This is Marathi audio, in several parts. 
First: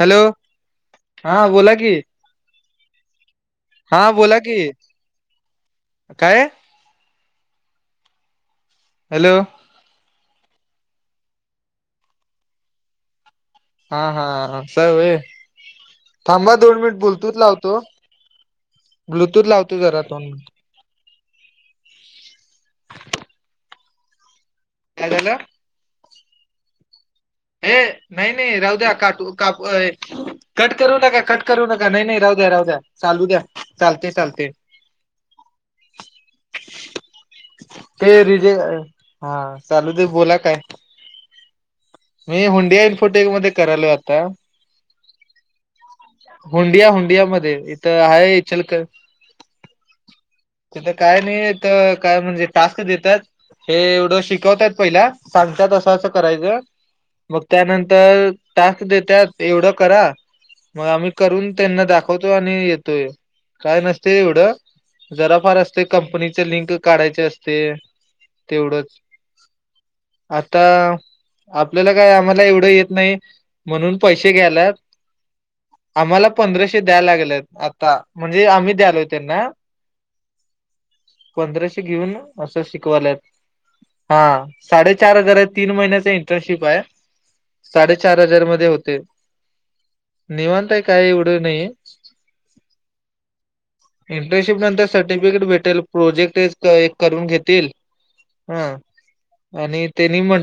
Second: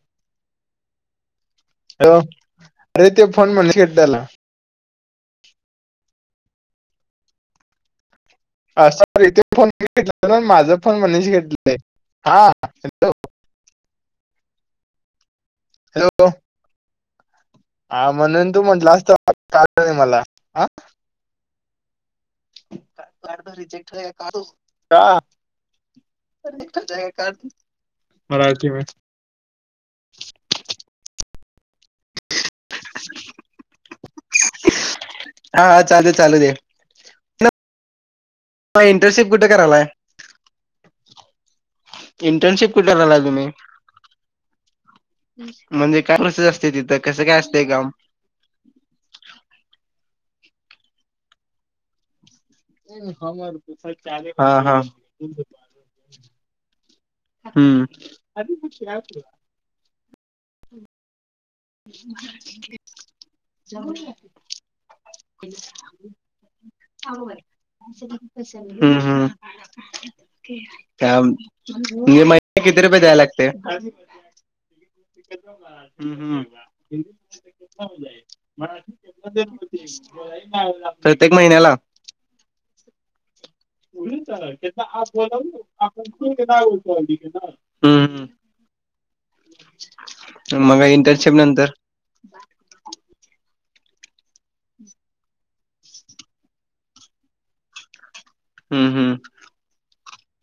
हॅलो, हा बोला की, हा बोला की, काय? हॅलो [unintelligible] हा हॅलो. हा हा अस होय, थांबा दोन मिनिट ब्लूटूथ लावतो. म्हणून तर म्हंटलं असत ब्लूटूथ लावतो [unintelligible] जरा मला दोन मिनिट आ काय झालं [unintelligible] का? हे नाही नाही राहु द्या काटू. काकु ये कट करू नका कट करू नका नाही नाही राहू द्या राहू द्या चालू द्या. चालतय चालतय. हा चालू चालू दे. ते रिजे हा चालू ते बोला काय? मी हुंडीया इन्फोटेक मध्ये करायलोय आता. म्हणजे का हुंडिया हुंडिया मध्ये इथं आहे इचलकर तिथं काय नाही तर काय म्हणजे टास्क देत्यात, हे एवढं हा शिकवतात हा पहिला सांगतात असं असं करायच, मग हम्म त्यानंतर टास्क देत्यात एवढं करा. मग आम्ही करून त्यांना दाखवतो आणि येतोय, काय नसतय एवढं. जरा फार असतय कंपनीच लिंक काढायच असते तेवढंच. हम्म हम्म आता, त्या- आपल्याला काय म्हणजे आम्हाला महिन्याला एवढं किती येत रुपये नाही द्यायला लागते म्हणून पैसे ते घ्याल्यात. हम्म, आम्हाला हम्म. पंधराशे द्याय लागल्यात आता म्हणजे आम्ही द्यालोय त्यांना. [unintelligible] महिन्याला पंधराशे घेऊन असं शिकवाल्यात. हा साडेचार हजार आहे तीन महिन्याचा इंटर्नशिप आहे, हम्म, साडेचार हम्म. हजार मध्ये होतय. [inaudible] निवांताय मग काही इंटर्नशिप एवडं नाहीे. नंतर इंटर्नशिप नंतर सर्टिफिकेट भेटेल प्रोजेक्ट ए- एक करून घेतील. हा, हम्म, हम्म. आणि तेनी मन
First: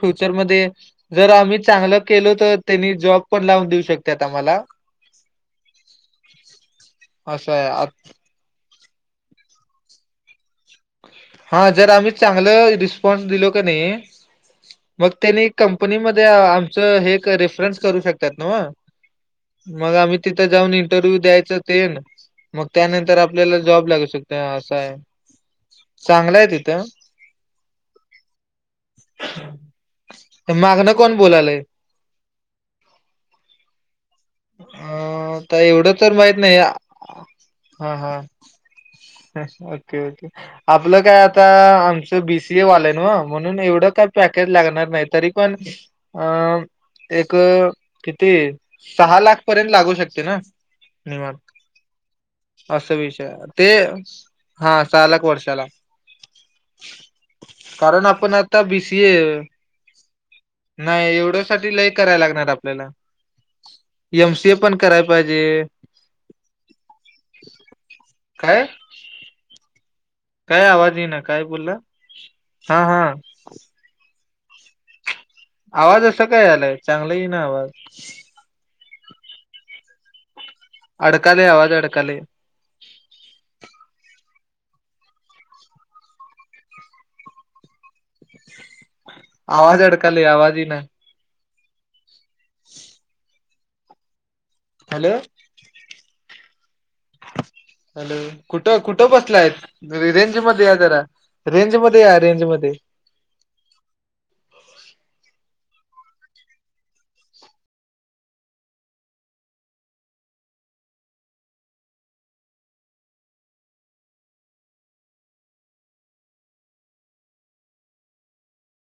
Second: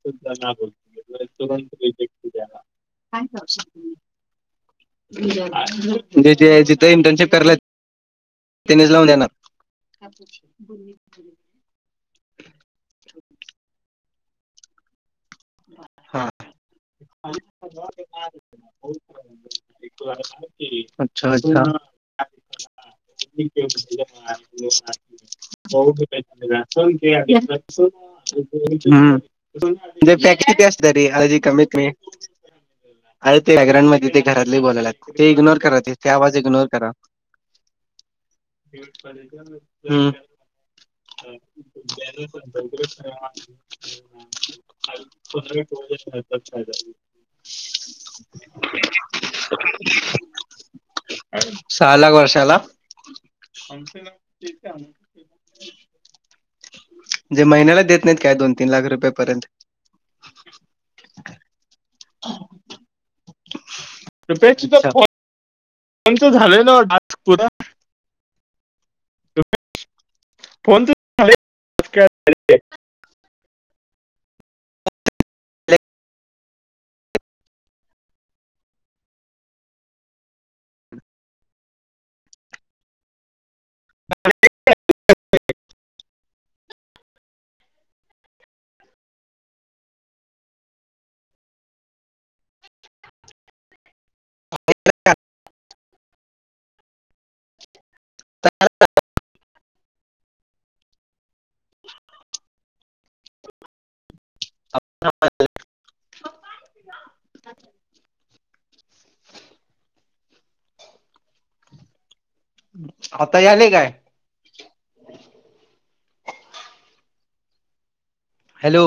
फ्युचरमध्ये जर आम्ही चांगलं केलो तर त्यांनी जॉब पण लावून देऊ शकत्यात आम्हाला. म्हणजे जिथे इंटर्नशिप असं काराल्यात आहे तेनीच लावून देणार. हा जर आम्ही चांगलं रिस्पॉन्स दिलो का नाही मग त्यानी कंपनीमध्ये हा आमच हे एक रेफरन्स करू शकतात नव. मग आम्ही तिथं जाऊन इंटरव्ह्यू अच्छा द्यायच अच्छा हम्म. तेन. मग त्यानंतर आपल्याला जॉब लागू शकतोय असा आहे. चांगलं आहे तिथं [unintelligible] हम्म. मागणं कोण [unintelligible] कमीत बोलालय कमी [unintelligible] घरातली बोलाल्या ते अ इग्नोर तर करा ते एवढं ते तर माहित आवाज नाही. इग्नोर करा. हा हा [unintelligible] ओके हम्म. ओके. आपलं काय आता आमचं बीसीए आलाय नवा म्हणून एवढं काय पॅकेज लागणार. नाही तरी पण अ एक किती. सहा लाख पर्यंत लागू शकते ना. निवांत सहा लाख वर्षाला असा विषय ते. हा सहा लक वर्षाला. जे महिन्याला देत कारण नाहीत काय आपण दोन आता तीन लाख रुपये बीसीए. पर्यंत नाही एवढ्या साठी लय करायला लागणार आपल्याला. एमसीए पण कराय पाहिजे. एमसीए झाले ना आत पुन्हा. काय. काय आवाज ये ना काय बोलला हा हा. आवाज असं काय आलाय चांगलं इना आवाज. अडकले आवाज अडकले. [inaudible] आवाज अडकाली आवाज ये ना. हॅलो. कुठं कुठं बसलाय रेंज मध्ये या जरा रेंज मध्ये या रेंज मध्ये. आता आले काय. हॅलो.